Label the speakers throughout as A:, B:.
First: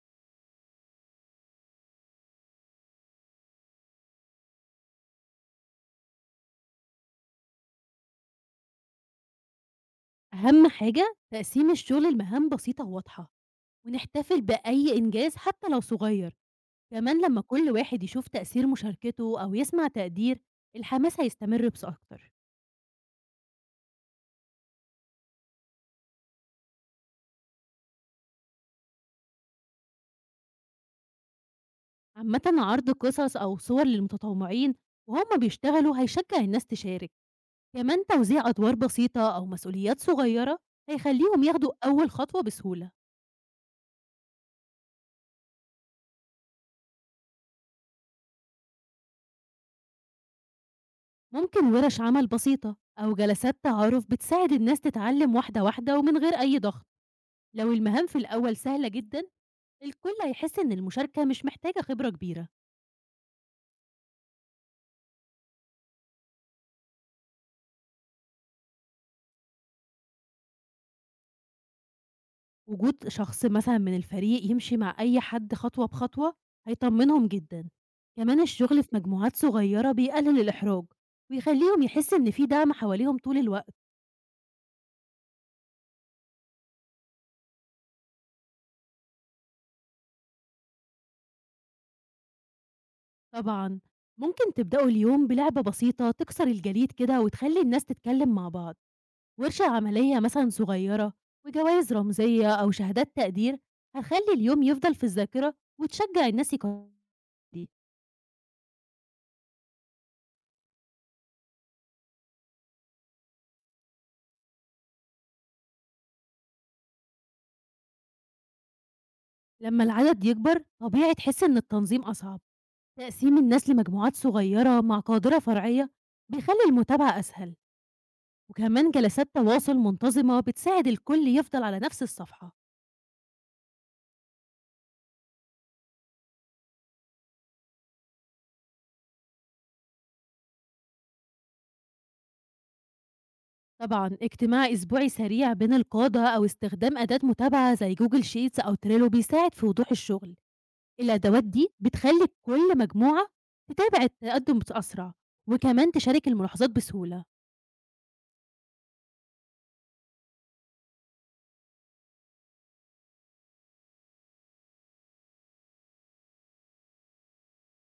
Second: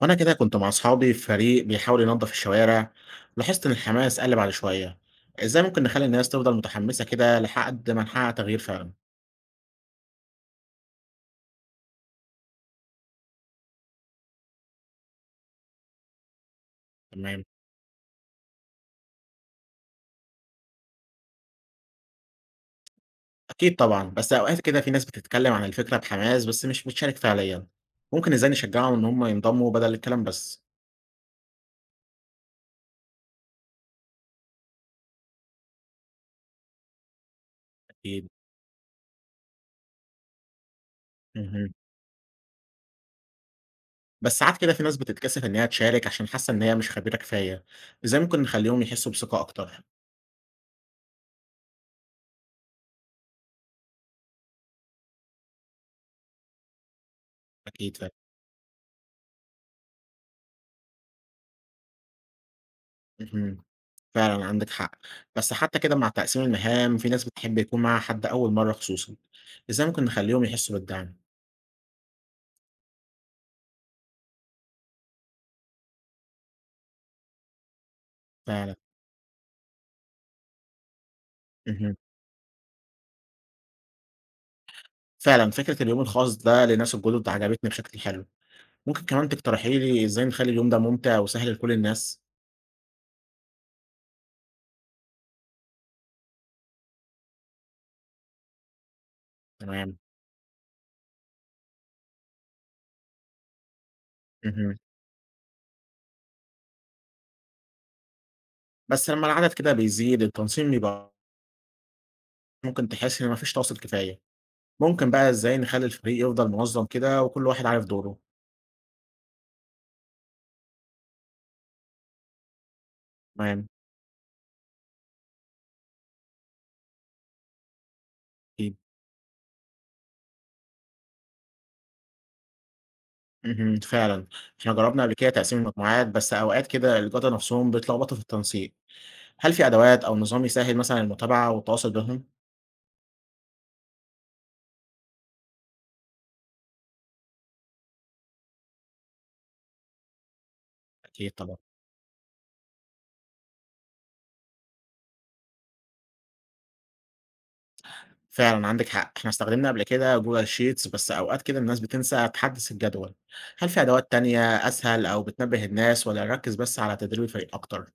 A: وأنا كده كنت مع أصحابي في فريق بيحاول ينظف الشوارع. لاحظت إن الحماس قلب على شوية. إزاي ممكن نخلي الناس تفضل متحمسة كده لحد ما نحقق تغيير فعلا؟
B: أهم حاجة تقسيم الشغل لمهام بسيطة وواضحة، ونحتفل بأي إنجاز حتى لو صغير. كمان لما
A: تمام.
B: كل واحد يشوف تأثير مشاركته أو يسمع تقدير، الحماس هيستمر بس أكتر.
A: أكيد طبعا، بس أوقات كده في ناس بتتكلم عن الفكرة بحماس بس مش بتشارك فعليا. ممكن إزاي نشجعهم إن هم ينضموا بدل الكلام بس؟
B: عامة عرض قصص أو صور للمتطوعين وهم بيشتغلوا هيشجع الناس تشارك. كمان
A: أكيد.
B: توزيع أدوار بسيطة أو مسؤوليات صغيرة هيخليهم ياخدوا
A: مهم.
B: أول خطوة بسهولة.
A: بس ساعات كده في ناس بتتكسف إن هي تشارك عشان حاسة إن هي مش خبيرة كفاية. إزاي ممكن نخليهم يحسوا بثقة أكتر؟
B: ممكن ورش عمل بسيطة أو جلسات تعارف بتساعد الناس تتعلم واحدة واحدة ومن غير أي ضغط. لو
A: أكيد
B: المهام
A: فعلا.
B: في الأول سهلة جدا، الكل هيحس إن المشاركة مش محتاجة خبرة كبيرة،
A: مهم. فعلًا عندِك حق، بس حتى كده مع تقسيم المهام في ناس بتحب يكون معاها حد أول مرّة خصوصًا، إزاي ممكن نخلّيهم يحسّوا بالدعم؟
B: وجود شخص مثلًا من الفريق يمشي مع أي حد خطوة بخطوة هيطمنهم جدًا، كمان
A: فعلًا.
B: الشغل في مجموعات صغيرة بيقلل الإحراج، ويخليهم
A: اهم.
B: يحسوا إن في دعم حواليهم طول الوقت.
A: فعلًا فكرة اليوم الخاص ده للناس الجدد عجبتني بشكل حلو، ممكن كمان تقترحي لي إزاي نخلّي اليوم ده ممتع وسهل لكل الناس؟
B: طبعًا ممكن تبدأوا اليوم بلعبة بسيطة تكسر الجليد كده وتخلي الناس تتكلم مع بعض، ورشة
A: تمام.
B: عملية مثلًا صغيرة، وجوائز رمزية أو شهادات تقدير هتخلي اليوم
A: اهم.
B: يفضل في الذاكرة وتشجع الناس يكو.
A: بس لمّا العدد كده بيزيد التنظيم بيبقى ممكن تحس إن ما فيش تواصل كفاية، ممكن بقى إزاي نخلّي الفريق يفضل منظم كده وكل واحد عارف دوره؟
B: لما العدد يكبر طبيعي تحس إن التنظيم أصعب. تقسيم
A: تمام.
B: الناس لمجموعات صغيرة مع قادرة فرعية بيخلي المتابعة أسهل،
A: أكيد.
B: وكمان جلسات تواصل منتظمة بتساعد الكل يفضل على نفس الصفحة.
A: اهم، فعلًا، إحنا جرّبنا قبل كده تقسيم المجموعات، بس أوقات كده الجدة نفسهم بيتلخبطوا في التنسيق، هل في أدوات أو نظام يسهّل مثلًا المتابعة والتواصل بينهم؟
B: طبعا اجتماع أسبوعي سريع بين القادة أو استخدام أداة متابعة زي جوجل شيتس أو تريلو بيساعد في وضوح الشغل.
A: أكيد
B: الأدوات
A: طبعًا.
B: دي بتخلي كل مجموعة تتابع التقدم بأسرع، وكمان تشارك الملاحظات بسهولة.
A: فعلًا عندِك حق، إحنا استخدمنا قبل كده Google sheets بس أوقات كده الناس بتنسى تحدّث الجدول، هل في أدوات تانية أسهل أو بتنبه الناس والّا نركّز بس على تدريب الفريق أكتر؟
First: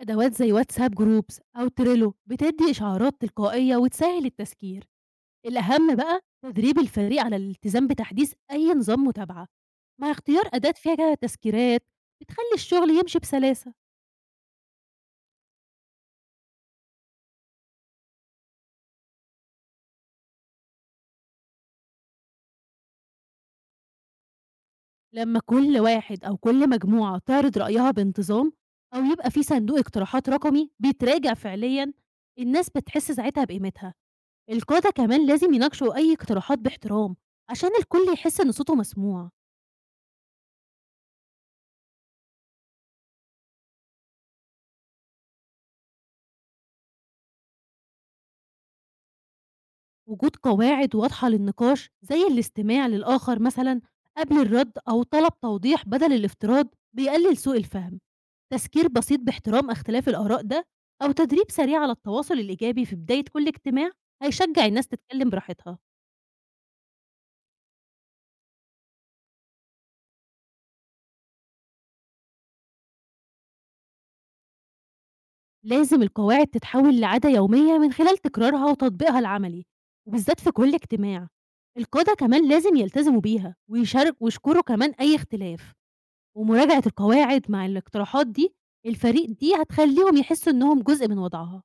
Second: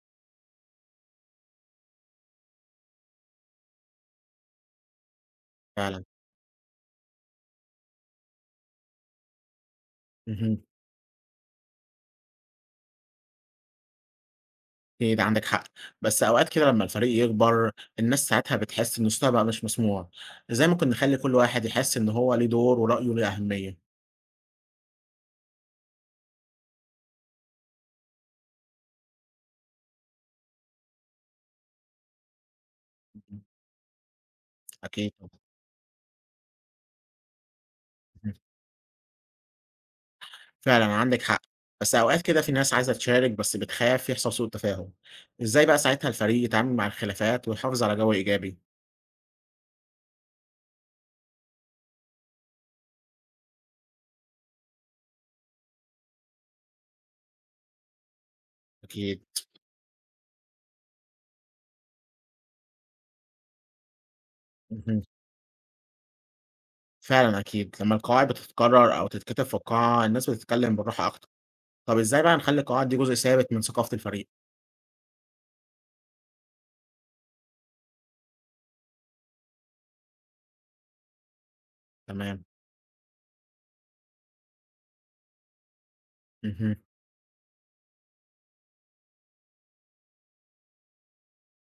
B: أدوات زي واتساب جروبس أو تريلو بتدي إشعارات تلقائية وتسهل التذكير. الأهم
A: فعلًا.
B: بقى تدريب الفريق على الالتزام بتحديث أي نظام متابعة، مع اختيار
A: اهم.
B: أداة فيها تذكيرات بتخلي الشغل يمشي بسلاسة.
A: أكيد عندِك حق، بس أوقات كده لمّا الفريق يكبر الناس ساعتها بتحس إن صوتها بقى مش مسموع، إزاي ممكن نخلّي كل واحد يحس إن هو ليه دور ورأيه ليه أهمية؟
B: لما كل واحد أو كل مجموعة تعرض رأيها بانتظام، أو يبقى في صندوق اقتراحات رقمي بيتراجع فعليا، الناس بتحس ساعتها بقيمتها. القادة
A: أكيد
B: كمان
A: طبعًا.
B: لازم يناقشوا أي اقتراحات باحترام، عشان الكل
A: إمم،
B: يحس إن صوته مسموع.
A: فعلًا عندِك حق، بس أوقات كده في ناس عايزة تشارك بس بتخاف يحصل سوء تفاهم، إزاي بقى ساعتها الفريق يتعامل مع الخلافات ويحافظ على جو إيجابي؟
B: وجود قواعد واضحة للنقاش زي الاستماع للآخر مثلا قبل الرد، أو طلب توضيح بدل الافتراض، بيقلل سوء الفهم. تذكير بسيط
A: أكيد.
B: باحترام اختلاف الآراء ده، أو تدريب سريع على التواصل الإيجابي في بداية كل اجتماع، هيشجع الناس
A: اهم،
B: تتكلم براحتها.
A: فعلًا أكيد، لمّا القواعد بتتكرر أو تتكتب في القاعة الناس بتتكلم بالراحة أكتر، طب إزاي بقى نخلّي القواعد دي جزء ثابت من ثقافة الفريق؟
B: لازم القواعد تتحول لعادة يومية من خلال تكرارها وتطبيقها العملي، وبالذات في كل اجتماع. القادة
A: تمام.
B: كمان لازم يلتزموا بيها ويشارك ويشكروا كمان أي اختلاف،
A: اهم.
B: ومراجعة القواعد مع الاقتراحات دي، الفريق دي هتخلّيهم يحسّوا إنّهم جزء من وضعها.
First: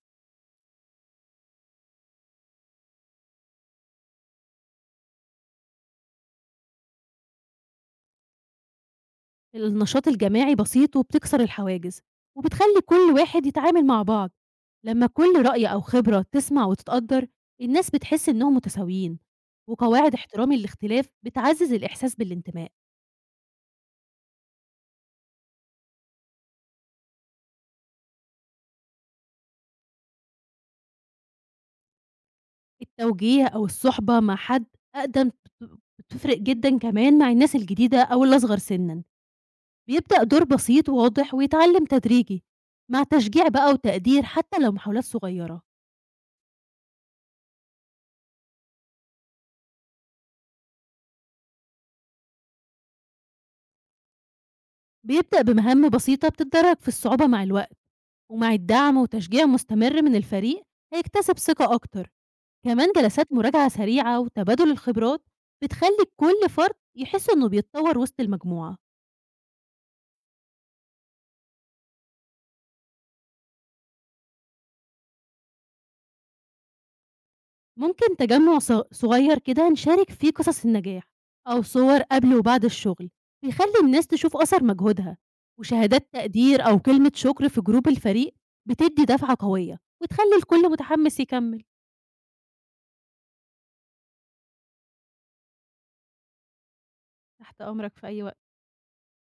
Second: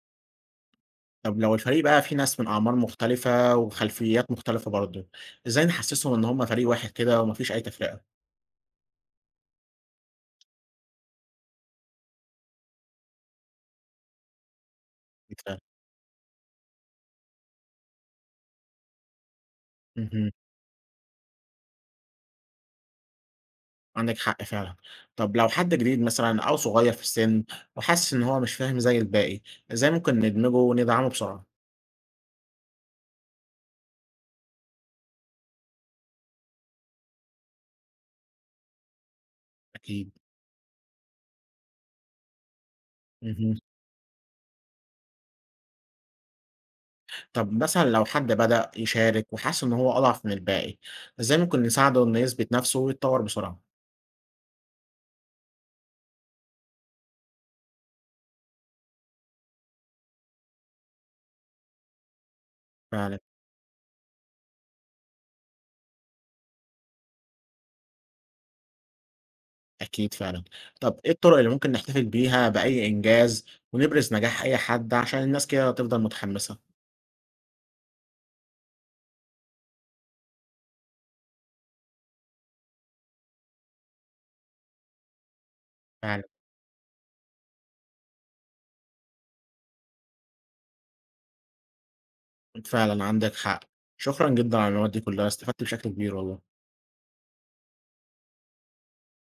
A: طب لو الفريق بقى فيه ناس من أعمار مختلفة وخلفيات مختلفة برضه، إزاي نحسسهم إن هُم فريق واحد كده وما فيش أي تفرقة؟
B: النشاط الجماعي بسيط وبتكسر الحواجز، وبتخلّي كل واحد يتعامل مع بعض. لمّا كل
A: بالفعل.
B: رأي أو خبرة تسمع وتتقدّر، الناس بتحس إنّهم متساويين، وقواعد
A: اهم.
B: احترام الاختلاف بتعزّز الإحساس بالانتماء.
A: عندِك حق فعلًا. طب لو حد جديد مثلًا أو صغير في السن وحاسس إن هو مش فاهم زي الباقي، إزاي ممكن ندمجه وندعمه بسرعة؟
B: التوجيه أو الصُحبة مع حد أقدم بت بتفرق جدًا كمان مع الناس الجديدة أو الأصغر سنًا.
A: أكيد.
B: بيبدأ دور بسيط وواضح ويتعلم تدريجي، مع تشجيع
A: اهم.
B: بقى وتقدير حتى لو محاولات صغيرة.
A: طب مثلًا لو حد بدأ يشارك وحس إن هو أضعف من الباقي، إزاي ممكن نساعده إنه يثبت نفسه ويتطور بسرعة؟
B: بيبدأ بمهام بسيطة بتتدرج في الصعوبة مع الوقت، ومع الدعم وتشجيع مستمر من الفريق هيكتسب ثقة أكتر. كمان
A: فعلًا.
B: جلسات مراجعة سريعة وتبادل الخبرات بتخلي كل فرد يحس إنه بيتطور وسط المجموعة.
A: أكيد فعلًا. طب إيه الطرق اللي ممكن نحتفل بيها بأي إنجاز ونبرز نجاح أي حد عشان الناس كده تفضل متحمسة؟
B: ممكن تجمع صغير كده نشارك فيه قصص النجاح أو صور قبل وبعد الشغل، بيخلي الناس تشوف أثر مجهودها، وشهادات
A: فعلًا.
B: تقدير أو كلمة شكر في جروب الفريق بتدي دفعة قوية، وتخلي الكل متحمس يكمل.
A: فعلًا عندك حق. شكرًا جدًا على المعلومات دي كلها، استفدت بشكل كبير والله.
B: تحت أمرك في أي وقت.